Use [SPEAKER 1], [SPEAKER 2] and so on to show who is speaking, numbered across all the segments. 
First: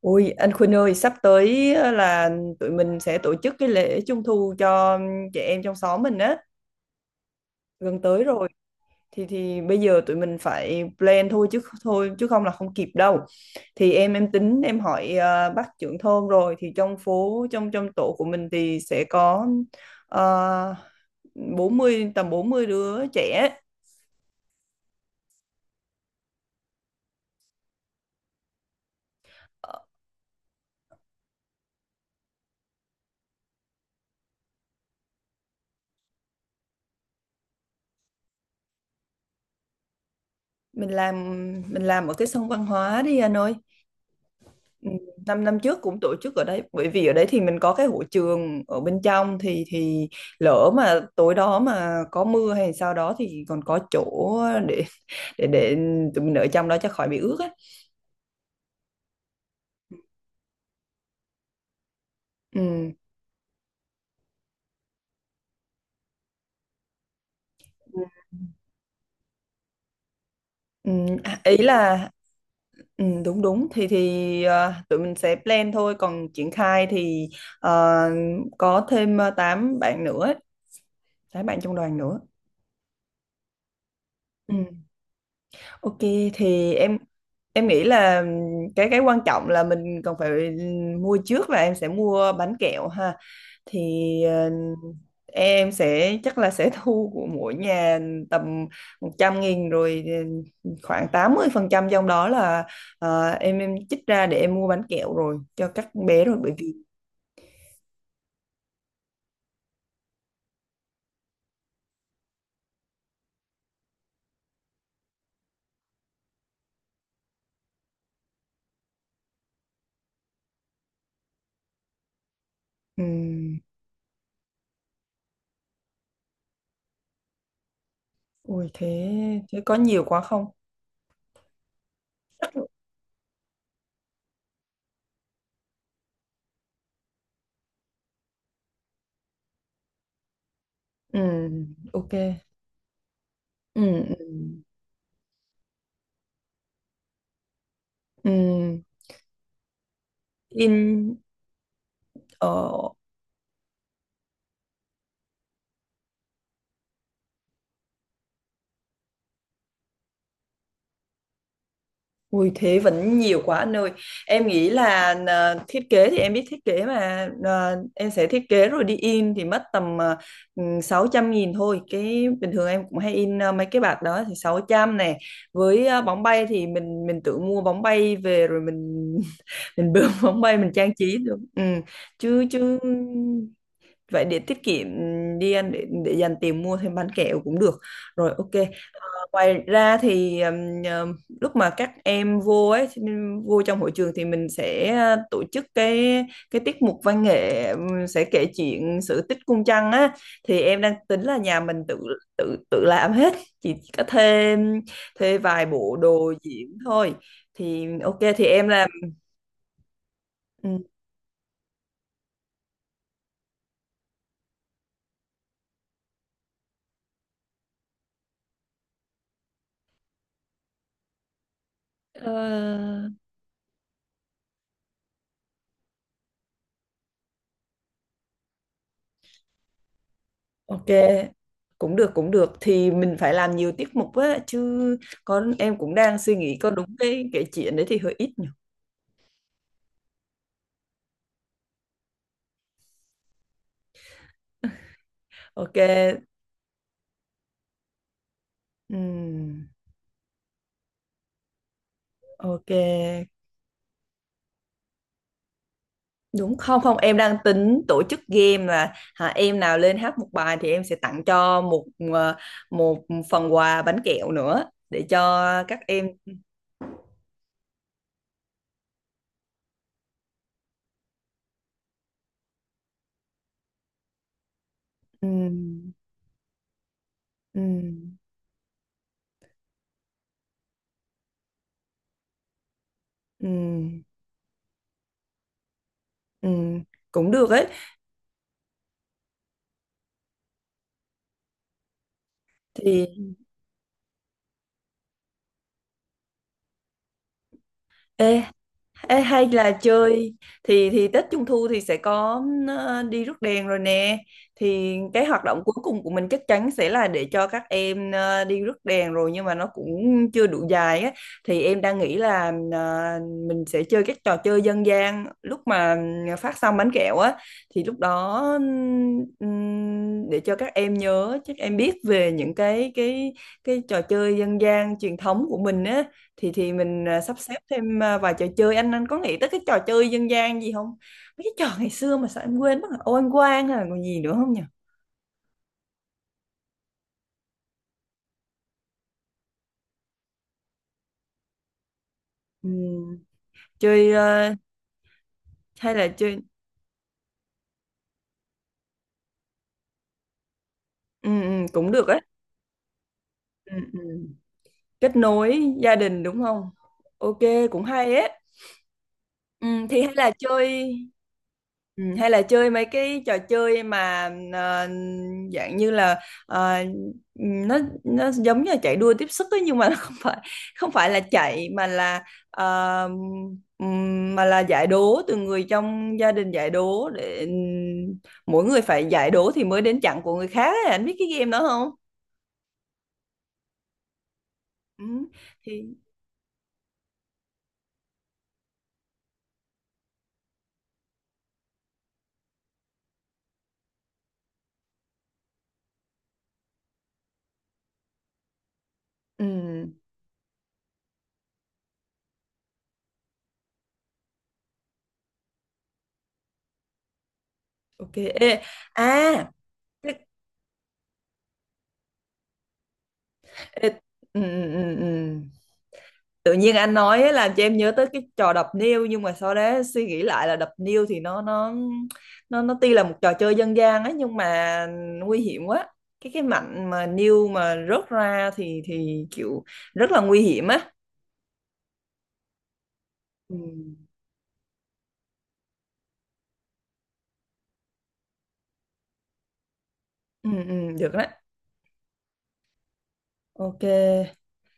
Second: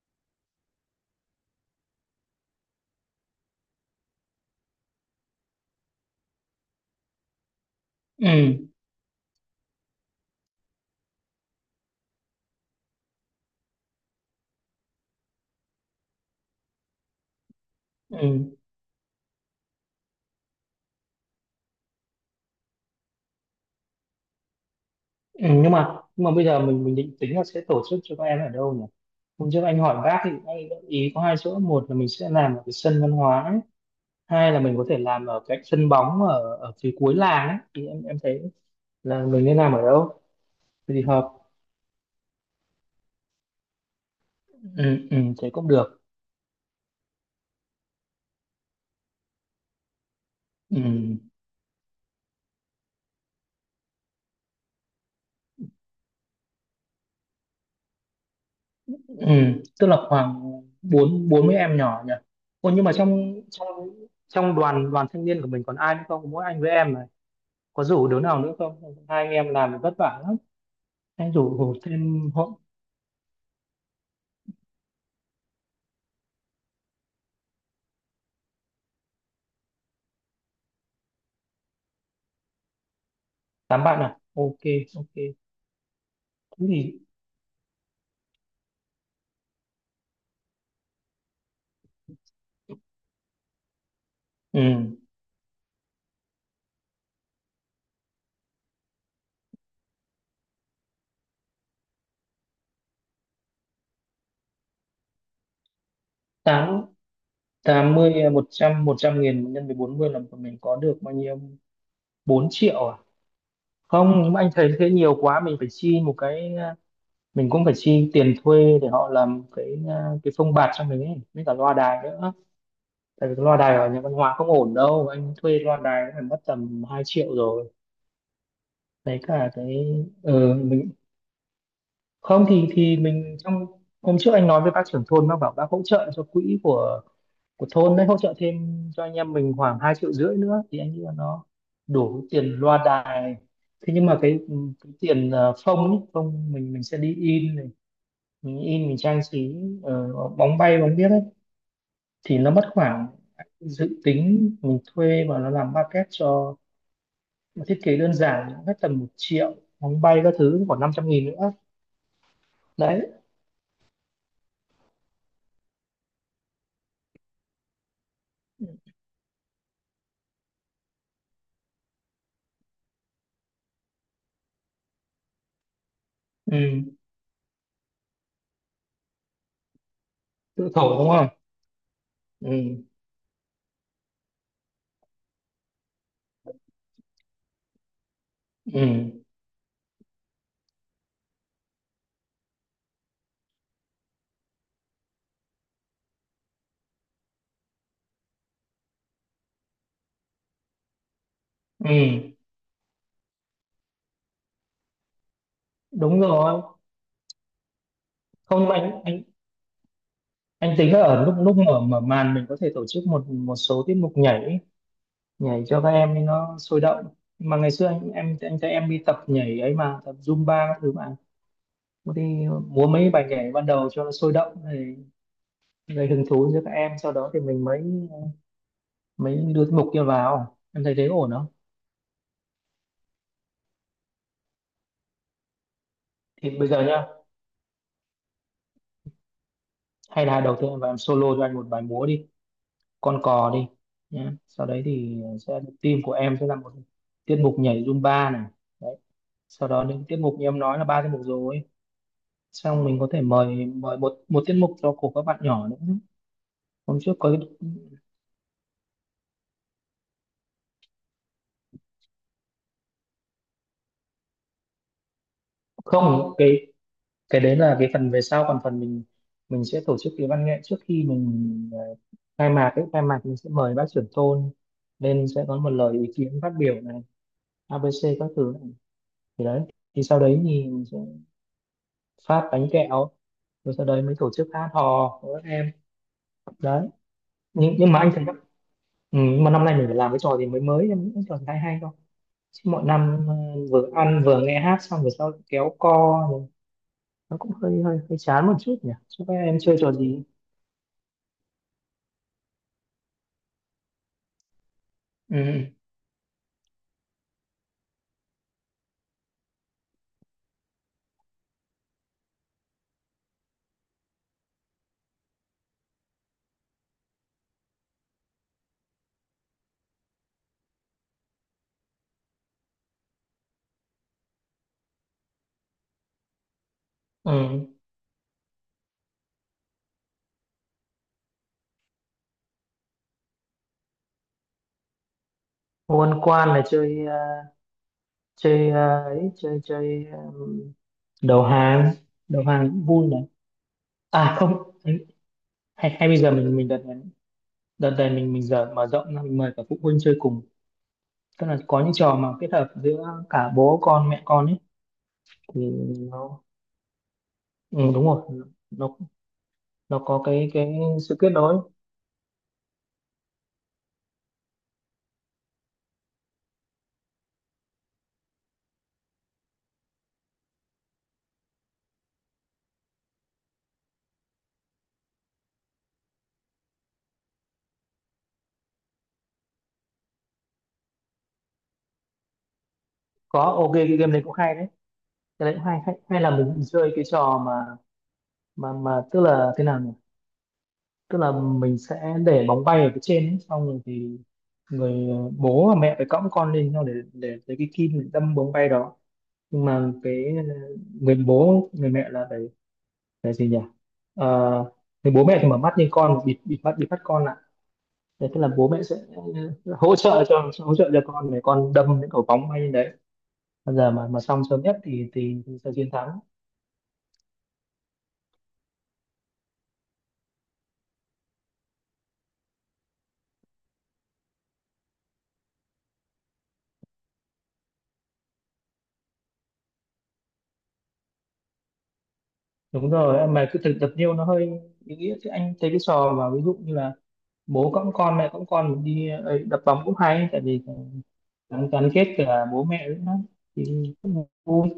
[SPEAKER 1] Ôi anh Khuynh ơi, sắp tới là tụi mình sẽ tổ chức cái lễ Trung Thu cho trẻ em trong xóm mình á, gần tới rồi.
[SPEAKER 2] Ừ,
[SPEAKER 1] Thì bây giờ tụi mình phải plan thôi chứ không là không kịp đâu. Thì em tính em hỏi bác trưởng thôn, rồi thì trong phố, trong trong tổ của mình
[SPEAKER 2] ừ,
[SPEAKER 1] thì sẽ có ờ, 40 tầm 40 đứa trẻ.
[SPEAKER 2] ừ. Nhưng mà bây giờ mình định tính là sẽ tổ chức cho các em ở đâu nhỉ? Hôm trước
[SPEAKER 1] Ờ,
[SPEAKER 2] anh hỏi bác thì anh gợi ý có hai chỗ. Một là mình sẽ làm ở cái sân văn hóa ấy. Hai là mình có thể làm ở cái sân bóng ở ở phía cuối làng ấy. Thì em thấy là mình nên làm ở đâu
[SPEAKER 1] Mình
[SPEAKER 2] thì
[SPEAKER 1] làm
[SPEAKER 2] hợp?
[SPEAKER 1] mình làm ở cái sân văn hóa đi anh ơi.
[SPEAKER 2] Ừ,
[SPEAKER 1] Ừ,
[SPEAKER 2] ừ,
[SPEAKER 1] năm
[SPEAKER 2] thế
[SPEAKER 1] năm
[SPEAKER 2] cũng
[SPEAKER 1] trước cũng
[SPEAKER 2] được.
[SPEAKER 1] tổ chức ở đấy, bởi vì ở đấy thì mình có cái hội trường ở bên trong, thì lỡ mà
[SPEAKER 2] Ừ,
[SPEAKER 1] tối đó mà có mưa hay sao đó thì còn có chỗ để để tụi mình ở trong đó cho khỏi bị ướt á.
[SPEAKER 2] ừ. Tức là khoảng bốn bốn mươi em nhỏ nhỉ? Ồ, nhưng
[SPEAKER 1] Ừ.
[SPEAKER 2] mà trong trong trong đoàn đoàn thanh niên của mình còn ai nữa không, mỗi anh với em này? Có rủ đứa nào nữa không? Hai anh em làm thì vất vả lắm.
[SPEAKER 1] Ừ.
[SPEAKER 2] Anh
[SPEAKER 1] Ý
[SPEAKER 2] rủ rủ
[SPEAKER 1] là,
[SPEAKER 2] thêm họ.
[SPEAKER 1] đúng đúng thì tụi mình sẽ plan thôi, còn triển khai thì ờ, có thêm tám bạn nữa, tám bạn trong đoàn nữa.
[SPEAKER 2] Tám bạn à? Ok, ok. Thế
[SPEAKER 1] Ok, thì
[SPEAKER 2] thì
[SPEAKER 1] em nghĩ là cái quan trọng là mình còn phải mua trước, là em sẽ mua bánh kẹo ha. Thì
[SPEAKER 2] ừ,
[SPEAKER 1] em sẽ, chắc là sẽ thu của mỗi nhà tầm 100.000 rồi. Khoảng 80% trong đó là em chích ra để em mua bánh kẹo rồi cho các bé, rồi bởi vì…
[SPEAKER 2] tám tám mươi à, một trăm nghìn nhân với 40 là mình có được bao nhiêu? 4 triệu à? Không, nhưng mà anh thấy thế nhiều quá, mình phải chi một cái à, mình cũng phải chi tiền thuê để họ làm cái à, cái phông bạt cho mình ấy, với cả loa đài nữa. Tại vì cái loa
[SPEAKER 1] ừm,
[SPEAKER 2] đài ở nhà văn hóa không ổn đâu, anh thuê loa đài cũng phải mất tầm 2 triệu rồi.
[SPEAKER 1] Ui thế,
[SPEAKER 2] Đấy cả
[SPEAKER 1] có
[SPEAKER 2] cái
[SPEAKER 1] nhiều quá
[SPEAKER 2] ừ,
[SPEAKER 1] không?
[SPEAKER 2] không thì mình, trong hôm trước anh nói với bác trưởng thôn, bác bảo bác hỗ trợ cho quỹ của thôn đấy hỗ trợ thêm cho anh em mình khoảng 2,5 triệu nữa thì anh nghĩ là nó
[SPEAKER 1] Ok.
[SPEAKER 2] đủ tiền loa đài. Thế
[SPEAKER 1] Ừm.
[SPEAKER 2] nhưng mà
[SPEAKER 1] Ừm.
[SPEAKER 2] cái tiền phông ấy, phông mình sẽ đi in này, mình
[SPEAKER 1] Ừm.
[SPEAKER 2] in mình trang trí ờ, bóng bay bóng biếc
[SPEAKER 1] in
[SPEAKER 2] ấy thì nó mất
[SPEAKER 1] ờ
[SPEAKER 2] khoảng, dự tính mình thuê và nó làm maquette cho, mà thiết kế đơn giản hết tầm 1 triệu, bóng bay các thứ khoảng 500.000 nữa.
[SPEAKER 1] Ui thế
[SPEAKER 2] Đấy.
[SPEAKER 1] vẫn nhiều quá anh ơi. Em nghĩ là thiết kế thì em biết thiết kế mà, em sẽ thiết kế rồi đi in thì mất tầm, 600 nghìn thôi. Cái bình thường em cũng hay in, mấy cái bạc đó thì 600 này. Với, bóng bay thì
[SPEAKER 2] Ừ,
[SPEAKER 1] mình tự mua bóng bay về rồi mình bơm bóng bay
[SPEAKER 2] tự
[SPEAKER 1] mình trang
[SPEAKER 2] thổi đúng.
[SPEAKER 1] trí được. Ừ. Chứ chứ
[SPEAKER 2] Ừ.
[SPEAKER 1] vậy để tiết kiệm đi anh, để dành tiền mua thêm bánh kẹo cũng được. Rồi, ok.
[SPEAKER 2] Ừ.
[SPEAKER 1] Ngoài ra thì lúc mà các em vô ấy, vô trong hội trường thì mình sẽ tổ chức cái, tiết mục văn nghệ, sẽ kể chuyện sự tích cung trăng á. Thì em đang tính là nhà mình tự
[SPEAKER 2] Ừ,
[SPEAKER 1] tự tự làm hết, chỉ có thuê thuê vài bộ
[SPEAKER 2] đúng
[SPEAKER 1] đồ
[SPEAKER 2] rồi.
[SPEAKER 1] diễn thôi, thì ok thì em
[SPEAKER 2] Không
[SPEAKER 1] làm.
[SPEAKER 2] anh
[SPEAKER 1] ừm,
[SPEAKER 2] tính là ở lúc lúc mở mở màn mình có thể tổ chức một một số tiết mục nhảy, nhảy cho các em ấy nó sôi động. Nhưng mà ngày xưa anh em anh thấy em đi tập nhảy ấy mà tập Zumba các thứ mà. Có đi
[SPEAKER 1] ờ,
[SPEAKER 2] múa mấy bài nhảy ban đầu cho nó sôi động thì gây hứng thú cho các em, sau đó thì mình mới mới đưa tiết mục kia vào. Em
[SPEAKER 1] ok,
[SPEAKER 2] thấy thế ổn không?
[SPEAKER 1] cũng được, cũng được, thì mình phải làm nhiều tiết mục á chứ. Con em cũng đang suy
[SPEAKER 2] Thì
[SPEAKER 1] nghĩ,
[SPEAKER 2] bây
[SPEAKER 1] có
[SPEAKER 2] giờ
[SPEAKER 1] đúng
[SPEAKER 2] nhá,
[SPEAKER 1] cái kể chuyện đấy thì hơi ít.
[SPEAKER 2] hay là đầu tiên em vào em solo cho anh một bài múa đi con cò đi nhé, sau đấy thì sẽ
[SPEAKER 1] Ok.
[SPEAKER 2] team của em sẽ là một tiết mục nhảy Zumba này. Đấy. Sau
[SPEAKER 1] ừm,
[SPEAKER 2] đó những tiết mục như em nói là ba tiết mục rồi, xong mình có thể
[SPEAKER 1] ok.
[SPEAKER 2] mời mời một một tiết mục cho của các bạn nhỏ nữa.
[SPEAKER 1] Đúng không? Không,
[SPEAKER 2] Hôm trước
[SPEAKER 1] em
[SPEAKER 2] có
[SPEAKER 1] đang
[SPEAKER 2] cái-
[SPEAKER 1] tính tổ chức game là, hả, em nào lên hát một bài thì em sẽ tặng cho một, ờ, một phần quà bánh kẹo nữa để cho các em.
[SPEAKER 2] không, cái đấy là cái phần về sau, còn phần mình sẽ tổ chức cái văn nghệ trước khi mình khai mạc ấy, khai mạc mình sẽ mời bác trưởng thôn lên sẽ có một
[SPEAKER 1] Ừm.
[SPEAKER 2] lời ý kiến phát biểu này,
[SPEAKER 1] Ừm.
[SPEAKER 2] ABC các thứ này. Thì đấy, thì sau đấy thì phát bánh kẹo, rồi sau
[SPEAKER 1] Ừm.
[SPEAKER 2] đấy mới tổ chức hát hò của các em.
[SPEAKER 1] Ừm.
[SPEAKER 2] Đấy.
[SPEAKER 1] Cũng được ấy
[SPEAKER 2] Nhưng mà anh thấy các- ừ, nhưng mà năm nay mình phải làm cái trò gì mới mới, em nghĩ cái trò gì hay hay không? Chứ mọi năm
[SPEAKER 1] thì,
[SPEAKER 2] vừa ăn vừa nghe hát xong rồi sau kéo co rồi nó cũng hơi hơi hơi
[SPEAKER 1] ê.
[SPEAKER 2] chán một chút nhỉ,
[SPEAKER 1] Ê,
[SPEAKER 2] cho các
[SPEAKER 1] hay
[SPEAKER 2] em
[SPEAKER 1] là
[SPEAKER 2] chơi trò gì?
[SPEAKER 1] chơi, thì Tết Trung Thu thì sẽ có đi rước đèn rồi nè. Thì cái hoạt động
[SPEAKER 2] Ừ,
[SPEAKER 1] cuối cùng của mình chắc chắn sẽ là để cho các em đi rước đèn rồi, nhưng mà nó cũng chưa đủ dài á. Thì em đang nghĩ là mình sẽ chơi các trò chơi dân gian lúc mà phát xong bánh kẹo á. Thì lúc đó để cho các em nhớ, chắc em biết về những cái trò chơi dân gian truyền thống của mình, thì mình sắp xếp
[SPEAKER 2] ừ.
[SPEAKER 1] thêm vài trò chơi. Anh, có nghĩ tới cái trò chơi dân gian gì không? Mấy cái trò ngày xưa mà sao em quên mất rồi? Ô ăn quan hay là còn gì nữa không nhỉ?
[SPEAKER 2] Quân quan là chơi chơi ấy chơi chơi đầu hàng, đầu
[SPEAKER 1] Ừ.
[SPEAKER 2] hàng cũng vui này.
[SPEAKER 1] Chơi,
[SPEAKER 2] À không, hay
[SPEAKER 1] hay là
[SPEAKER 2] hay bây giờ
[SPEAKER 1] chơi,
[SPEAKER 2] mình đợt này, đợt này mình giờ mở rộng ra, mình mời cả phụ huynh chơi cùng.
[SPEAKER 1] ừ,
[SPEAKER 2] Tức là
[SPEAKER 1] ừ,
[SPEAKER 2] có
[SPEAKER 1] cũng
[SPEAKER 2] những
[SPEAKER 1] được
[SPEAKER 2] trò
[SPEAKER 1] á.
[SPEAKER 2] mà kết hợp giữa cả
[SPEAKER 1] Ừ,
[SPEAKER 2] bố
[SPEAKER 1] ừ.
[SPEAKER 2] con mẹ con ấy,
[SPEAKER 1] Kết
[SPEAKER 2] thì
[SPEAKER 1] nối gia đình,
[SPEAKER 2] nó
[SPEAKER 1] đúng không? Ok,
[SPEAKER 2] ừ,
[SPEAKER 1] cũng
[SPEAKER 2] đúng
[SPEAKER 1] hay
[SPEAKER 2] rồi,
[SPEAKER 1] ấy.
[SPEAKER 2] nó
[SPEAKER 1] Ừ, thì hay
[SPEAKER 2] có
[SPEAKER 1] là
[SPEAKER 2] cái
[SPEAKER 1] chơi,
[SPEAKER 2] sự kết nối.
[SPEAKER 1] ừ, hay là chơi mấy cái trò chơi mà ờ, dạng như là, ờ, ừ, nó nó giống như là chạy đua tiếp sức ấy, nhưng mà nó không phải, là chạy mà là ờ, mà là giải đố từ người trong gia đình, giải đố để mỗi người phải giải đố thì mới đến chặng của người khác ấy. Anh biết cái game đó không?
[SPEAKER 2] Có ok, cái game đấy cũng hay đấy.
[SPEAKER 1] Ừ,
[SPEAKER 2] Cái đấy cũng hay
[SPEAKER 1] thì
[SPEAKER 2] hay, hay là mình chơi cái trò mà tức là thế nào nhỉ, tức là mình sẽ để bóng bay ở phía trên ấy, xong rồi thì người bố và mẹ phải cõng con lên nhau để lấy cái kim để đâm bóng bay đó. Nhưng
[SPEAKER 1] ừ,
[SPEAKER 2] mà cái người bố người mẹ là phải phải gì nhỉ? Ờ, người bố mẹ thì mở mắt nhưng con bịt, bịt mắt con lại.
[SPEAKER 1] ok.
[SPEAKER 2] Đấy, tức là
[SPEAKER 1] Ê,
[SPEAKER 2] bố mẹ sẽ
[SPEAKER 1] à
[SPEAKER 2] hỗ trợ
[SPEAKER 1] cái-
[SPEAKER 2] cho con để con đâm những cầu bóng hay như đấy. Bây
[SPEAKER 1] ê,
[SPEAKER 2] giờ mà
[SPEAKER 1] ừ,
[SPEAKER 2] xong sớm
[SPEAKER 1] ừ,
[SPEAKER 2] nhất
[SPEAKER 1] ừ,
[SPEAKER 2] thì
[SPEAKER 1] ừ.
[SPEAKER 2] thì sẽ chiến thắng.
[SPEAKER 1] Tự nhiên anh nói ấy làm cho em nhớ tới cái trò đập niêu, nhưng mà sau đó suy nghĩ lại là đập niêu thì nó tuy là một trò chơi dân gian ấy nhưng mà nguy hiểm quá. Cái mảnh mà niêu mà rớt ra thì kiểu rất là nguy hiểm á.
[SPEAKER 2] Đúng rồi, mà
[SPEAKER 1] Ừ.
[SPEAKER 2] cứ thực tập nhiều nó hơi ý nghĩa. Chứ anh thấy cái trò mà ví dụ như là bố cõng con mẹ cõng con mình đi ấy, đập bóng cũng hay tại
[SPEAKER 1] Ừ,
[SPEAKER 2] vì
[SPEAKER 1] ừ, được đó.
[SPEAKER 2] gắn gắn kết cả bố mẹ nữa thì
[SPEAKER 1] Ok,
[SPEAKER 2] cũng vui.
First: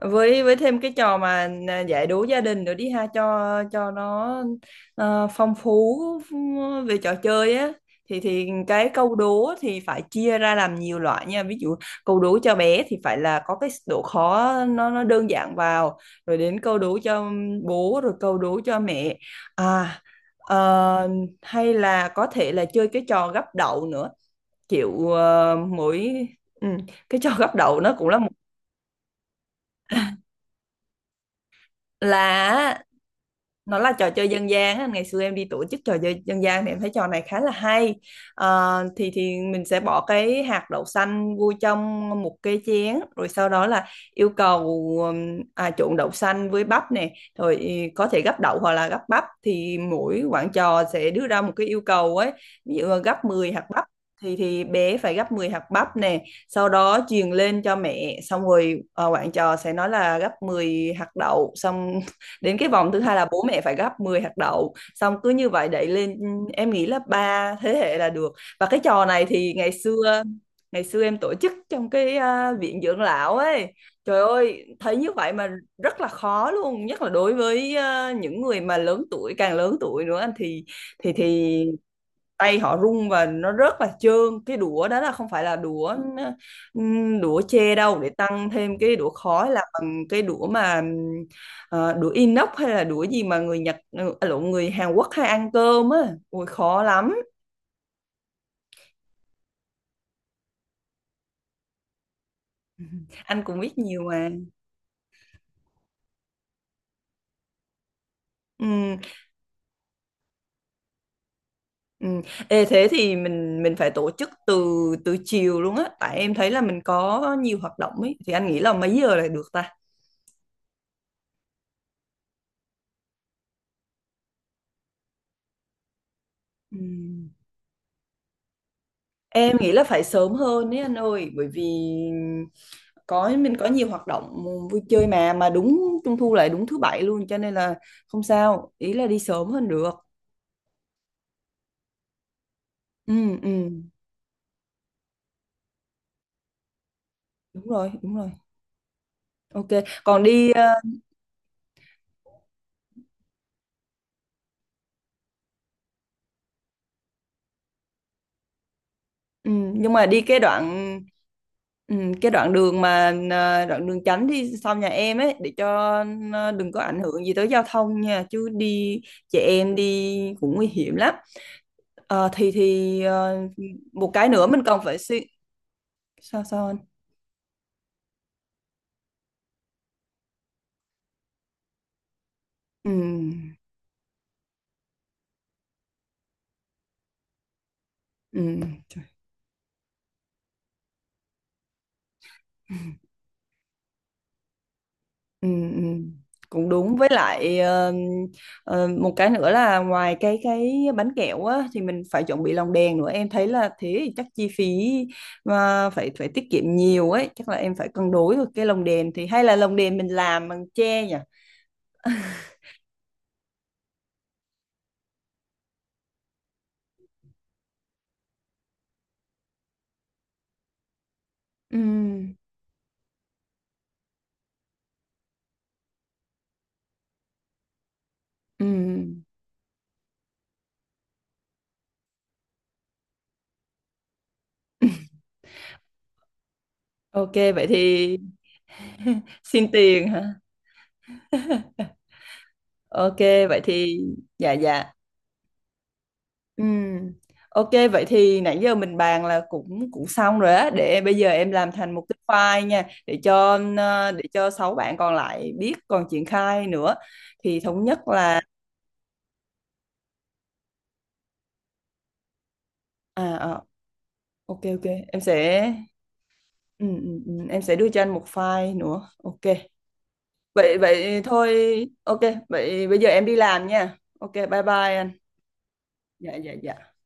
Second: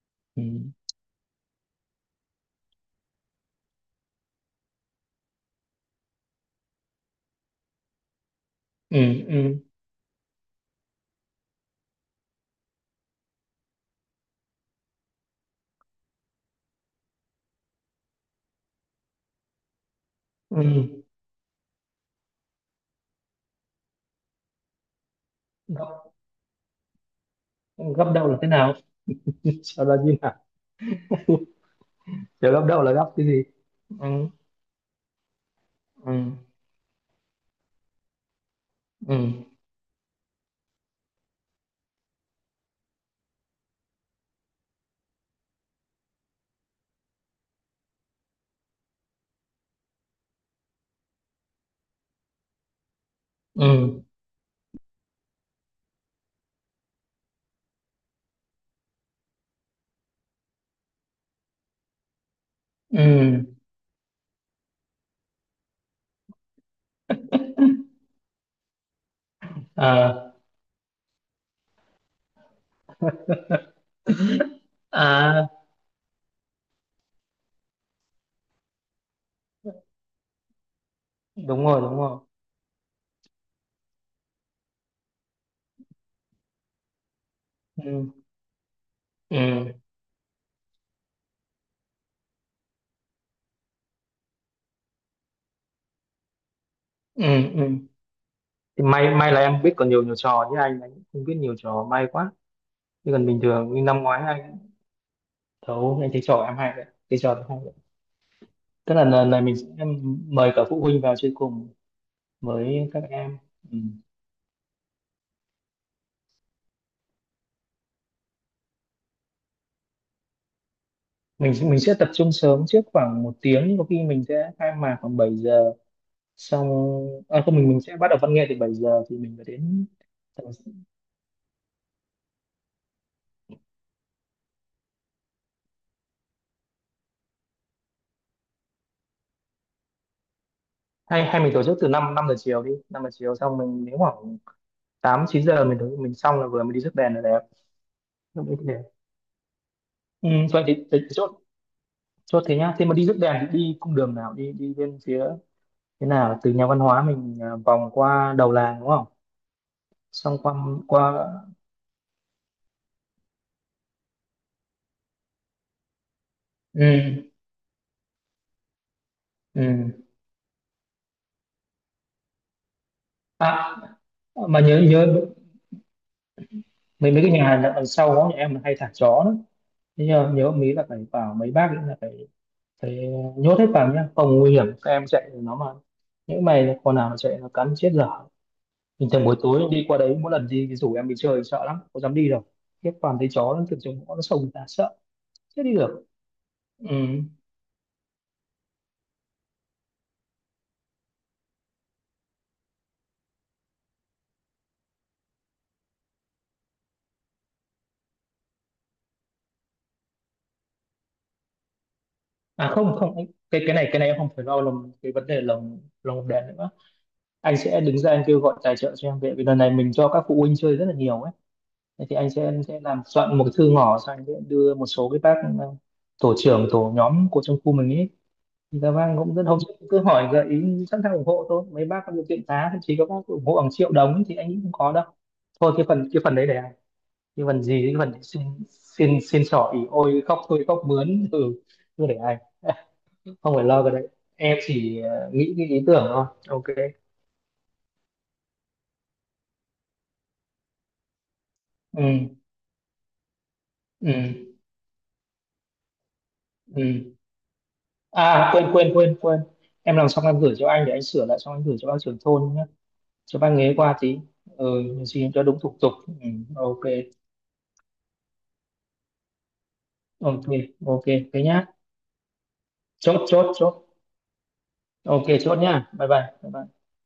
[SPEAKER 1] với
[SPEAKER 2] Ừ.
[SPEAKER 1] với thêm cái trò mà giải đố gia đình nữa đi ha, cho nó phong phú về trò chơi á. Thì cái câu
[SPEAKER 2] Ừ,
[SPEAKER 1] đố
[SPEAKER 2] ừ,
[SPEAKER 1] thì phải chia ra làm nhiều loại nha, ví dụ câu đố cho bé thì phải là có cái độ khó, nó đơn giản vào, rồi đến câu đố cho bố, rồi câu đố cho mẹ. à
[SPEAKER 2] ừ.
[SPEAKER 1] ờ, Hay là có thể là chơi cái trò gắp đậu nữa, kiểu
[SPEAKER 2] Gấp,
[SPEAKER 1] mỗi, ừ, cái trò gắp đậu nó cũng
[SPEAKER 2] gấp
[SPEAKER 1] là,
[SPEAKER 2] đâu là thế nào, sau đó như nào? Kiểu gấp
[SPEAKER 1] là
[SPEAKER 2] đâu là gấp cái gì?
[SPEAKER 1] nó là
[SPEAKER 2] Ừ,
[SPEAKER 1] trò chơi dân gian á. Ngày xưa em đi tổ chức trò
[SPEAKER 2] ừ,
[SPEAKER 1] chơi dân gian thì em thấy trò này khá là hay. Ờ, thì
[SPEAKER 2] ừ,
[SPEAKER 1] thì mình sẽ bỏ cái hạt đậu xanh vô trong một cái chén rồi sau đó là yêu cầu trộn đậu xanh với bắp nè, rồi, có thể gắp đậu hoặc là gắp bắp, thì mỗi quản trò sẽ đưa ra một cái yêu cầu ấy, ví dụ là gắp 10 hạt bắp,
[SPEAKER 2] ừ,
[SPEAKER 1] thì bé phải gắp 10 hạt bắp nè, sau đó truyền lên cho mẹ. Xong rồi bạn trò sẽ nói là gấp 10 hạt đậu, xong đến cái vòng thứ hai là
[SPEAKER 2] ừ.
[SPEAKER 1] bố mẹ phải gấp 10 hạt đậu, xong cứ như vậy đẩy lên. Ừ, em nghĩ là ba thế hệ là được. Và cái trò này thì ngày xưa,
[SPEAKER 2] À,
[SPEAKER 1] em tổ chức trong cái, viện dưỡng lão ấy. Trời ơi, thấy như vậy mà
[SPEAKER 2] à,
[SPEAKER 1] rất là khó luôn, nhất là đối với những người mà lớn tuổi, càng lớn tuổi nữa thì
[SPEAKER 2] đúng rồi, đúng rồi.
[SPEAKER 1] tay họ run và nó rất là trơn. Cái đũa đó là không phải là đũa đũa tre đâu, để
[SPEAKER 2] Ừ,
[SPEAKER 1] tăng thêm cái đũa khói là
[SPEAKER 2] ừ,
[SPEAKER 1] bằng cái đũa mà đũa inox, hay là đũa gì mà người Nhật, lộn, người Hàn Quốc hay ăn cơm á. Ui khó lắm.
[SPEAKER 2] ừ, ừ. Thì may là em biết còn nhiều nhiều trò, chứ anh cũng không biết nhiều trò, may quá. Chứ còn bình
[SPEAKER 1] Anh cũng
[SPEAKER 2] thường
[SPEAKER 1] biết
[SPEAKER 2] như
[SPEAKER 1] nhiều
[SPEAKER 2] năm ngoái
[SPEAKER 1] mà.
[SPEAKER 2] anh thấu, anh thấy trò em hay đấy, cái trò đấy hay đấy. Tức
[SPEAKER 1] Ừm.
[SPEAKER 2] là lần này mình sẽ mời cả phụ huynh vào chơi cùng
[SPEAKER 1] Ừm. Ê, thế
[SPEAKER 2] với các
[SPEAKER 1] thì
[SPEAKER 2] em.
[SPEAKER 1] mình
[SPEAKER 2] Ừ.
[SPEAKER 1] phải tổ chức từ, chiều luôn á, tại em thấy là mình có nhiều hoạt động ấy, thì anh nghĩ là mấy giờ là được ta?
[SPEAKER 2] mình sẽ tập trung sớm trước khoảng một tiếng, có khi mình sẽ khai mạc khoảng 7 giờ xong.
[SPEAKER 1] Ừm.
[SPEAKER 2] À, không, mình sẽ bắt đầu văn nghệ từ 7 giờ thì mình phải
[SPEAKER 1] Em nghĩ là
[SPEAKER 2] đến
[SPEAKER 1] phải sớm
[SPEAKER 2] tầm-.
[SPEAKER 1] hơn đấy anh ơi, bởi vì mình có nhiều hoạt động vui chơi, mà đúng Trung Thu lại đúng thứ bảy luôn cho nên là không sao, ý là đi sớm hơn được.
[SPEAKER 2] Hay hay mình tổ chức từ 5, năm năm giờ chiều đi, 5 giờ chiều
[SPEAKER 1] Ừ.
[SPEAKER 2] xong
[SPEAKER 1] Ừ,
[SPEAKER 2] mình nếu khoảng 8, 9 giờ mình tới- mình xong là vừa mới đi rước đèn là đẹp.
[SPEAKER 1] đúng rồi, đúng rồi.
[SPEAKER 2] Lúc đấy thì đẹp.
[SPEAKER 1] Ok, còn
[SPEAKER 2] Ừ,
[SPEAKER 1] đi
[SPEAKER 2] vậy thì chốt, chốt thế nhá. Thế mà đi rước đèn thì đi cung đường nào, đi đi bên phía thế nào, từ nhà văn hóa mình à, vòng qua đầu làng đúng không?
[SPEAKER 1] ừ, nhưng mà đi
[SPEAKER 2] Xong
[SPEAKER 1] cái
[SPEAKER 2] qua
[SPEAKER 1] đoạn,
[SPEAKER 2] qua.
[SPEAKER 1] ừ, cái đoạn đường mà đoạn đường tránh đi sau nhà em ấy, để cho đừng có ảnh hưởng
[SPEAKER 2] Ừ,
[SPEAKER 1] gì tới giao thông nha, chứ đi chị em
[SPEAKER 2] ừ.
[SPEAKER 1] đi cũng nguy hiểm lắm. Ờ,
[SPEAKER 2] À,
[SPEAKER 1] một cái nữa
[SPEAKER 2] mà
[SPEAKER 1] mình còn
[SPEAKER 2] nhớ
[SPEAKER 1] phải
[SPEAKER 2] nhớ
[SPEAKER 1] suy… Sao sao anh?
[SPEAKER 2] mấy mấy cái nhà hàng đằng sau đó nhà em hay thả chó đó, thế nhớ nhớ mấy là phải vào mấy bác ấy là phải
[SPEAKER 1] Ừ.
[SPEAKER 2] phải nhốt hết vào nhá, không nguy hiểm các em chạy nó mà, những mày còn nào mà chạy nó cắn chết dở.
[SPEAKER 1] Ừ. Trời.
[SPEAKER 2] Bình thường buổi tối đi qua đấy, mỗi lần đi rủ em đi chơi sợ lắm có dám đi đâu, khiếp, toàn thấy chó nó từ trong ngõ nó sông người ta sợ
[SPEAKER 1] Ừ.
[SPEAKER 2] chết đi
[SPEAKER 1] Ừ.
[SPEAKER 2] được.
[SPEAKER 1] Cũng
[SPEAKER 2] Ừ.
[SPEAKER 1] đúng, với lại một cái nữa là ngoài cái bánh kẹo á thì mình phải chuẩn bị lòng đèn nữa, em thấy là thế thì chắc chi phí mà phải phải tiết kiệm nhiều ấy, chắc là em phải cân đối được. Cái lồng đèn thì hay là lồng đèn mình làm bằng tre nhỉ?
[SPEAKER 2] À không không anh-, cái này em không phải lo lồng, cái vấn đề lồng lồng đèn nữa. Anh sẽ đứng ra anh kêu gọi tài trợ cho em, về vì lần này mình cho các phụ huynh chơi rất là nhiều ấy.
[SPEAKER 1] Ừ.
[SPEAKER 2] Thế thì anh sẽ làm soạn một cái thư ngỏ, xong anh sẽ đưa một số cái bác tổ trưởng tổ nhóm của trong khu mình ấy.
[SPEAKER 1] Ừ.
[SPEAKER 2] Dạ vâng, cũng rất, hôm trước cứ hỏi gợi ý sẵn sàng ủng hộ thôi. Mấy bác có điều kiện giá thậm chí có bác ủng hộ bằng triệu đồng thì anh nghĩ không có đâu. Thôi cái phần, cái phần đấy để anh.
[SPEAKER 1] Ok
[SPEAKER 2] Cái phần
[SPEAKER 1] vậy
[SPEAKER 2] gì, cái
[SPEAKER 1] thì.
[SPEAKER 2] phần xin, xin xin
[SPEAKER 1] Xin
[SPEAKER 2] xỏ ỉ
[SPEAKER 1] tiền
[SPEAKER 2] ôi,
[SPEAKER 1] hả?
[SPEAKER 2] khóc thôi khóc mướn, ừ, cứ để anh.
[SPEAKER 1] Ok,
[SPEAKER 2] Không
[SPEAKER 1] vậy
[SPEAKER 2] phải lo cái
[SPEAKER 1] thì,
[SPEAKER 2] đấy.
[SPEAKER 1] dạ
[SPEAKER 2] Em
[SPEAKER 1] dạ.
[SPEAKER 2] chỉ nghĩ cái ý tưởng thôi. Ok.
[SPEAKER 1] Ừm. Ok, vậy thì nãy giờ mình bàn là cũng cũng xong rồi á, để bây giờ em làm thành
[SPEAKER 2] Ừ
[SPEAKER 1] một cái file nha, để cho
[SPEAKER 2] ừ
[SPEAKER 1] để cho sáu bạn còn lại biết còn triển khai nữa.
[SPEAKER 2] ừ.
[SPEAKER 1] Thì thống nhất là,
[SPEAKER 2] À, quên quên quên quên. Em làm xong em gửi cho anh để anh sửa lại, xong anh gửi cho bác trưởng thôn nhé. Cho bác
[SPEAKER 1] à, à
[SPEAKER 2] nghế qua tí.
[SPEAKER 1] ok,
[SPEAKER 2] Ừ,
[SPEAKER 1] ok, em
[SPEAKER 2] xin cho đúng
[SPEAKER 1] sẽ,
[SPEAKER 2] thủ tục. Ừ, ok.
[SPEAKER 1] ừ, em sẽ đưa cho anh một file nữa. Ok.
[SPEAKER 2] Ok
[SPEAKER 1] Vậy
[SPEAKER 2] ok
[SPEAKER 1] vậy
[SPEAKER 2] thế
[SPEAKER 1] thôi,
[SPEAKER 2] nhá.
[SPEAKER 1] ok, vậy bây giờ
[SPEAKER 2] Chốt
[SPEAKER 1] em đi
[SPEAKER 2] chốt
[SPEAKER 1] làm
[SPEAKER 2] chốt.
[SPEAKER 1] nha. Ok, bye bye anh.
[SPEAKER 2] Ok chốt nhá, bye bye
[SPEAKER 1] Dạ,
[SPEAKER 2] bye
[SPEAKER 1] dạ,
[SPEAKER 2] bye.
[SPEAKER 1] dạ.